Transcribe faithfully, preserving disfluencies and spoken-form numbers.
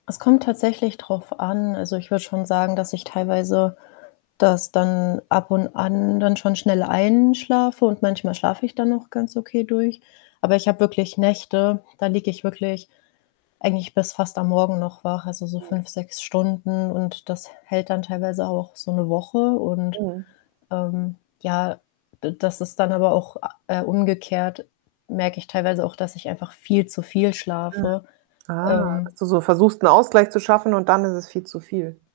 Es kommt tatsächlich drauf an, also, ich würde schon sagen, dass ich teilweise das dann ab und an dann schon schnell einschlafe und manchmal schlafe ich dann auch ganz okay durch. Aber ich habe wirklich Nächte, da liege ich wirklich eigentlich bis fast am Morgen noch wach, also so Mhm. fünf, sechs Stunden, und das h hält dann teilweise auch so 'ne Woche, und, Mhm. ähm, ja, d das ist dann aber auch a äh, umgekehrt, merke ich teilweise auch, dass ich einfach viel zu viel Mhm. schlafe. Ah, dass Ähm du so versuchst, 'n Ausgleich zu schaffen und dann ist es viel zu viel.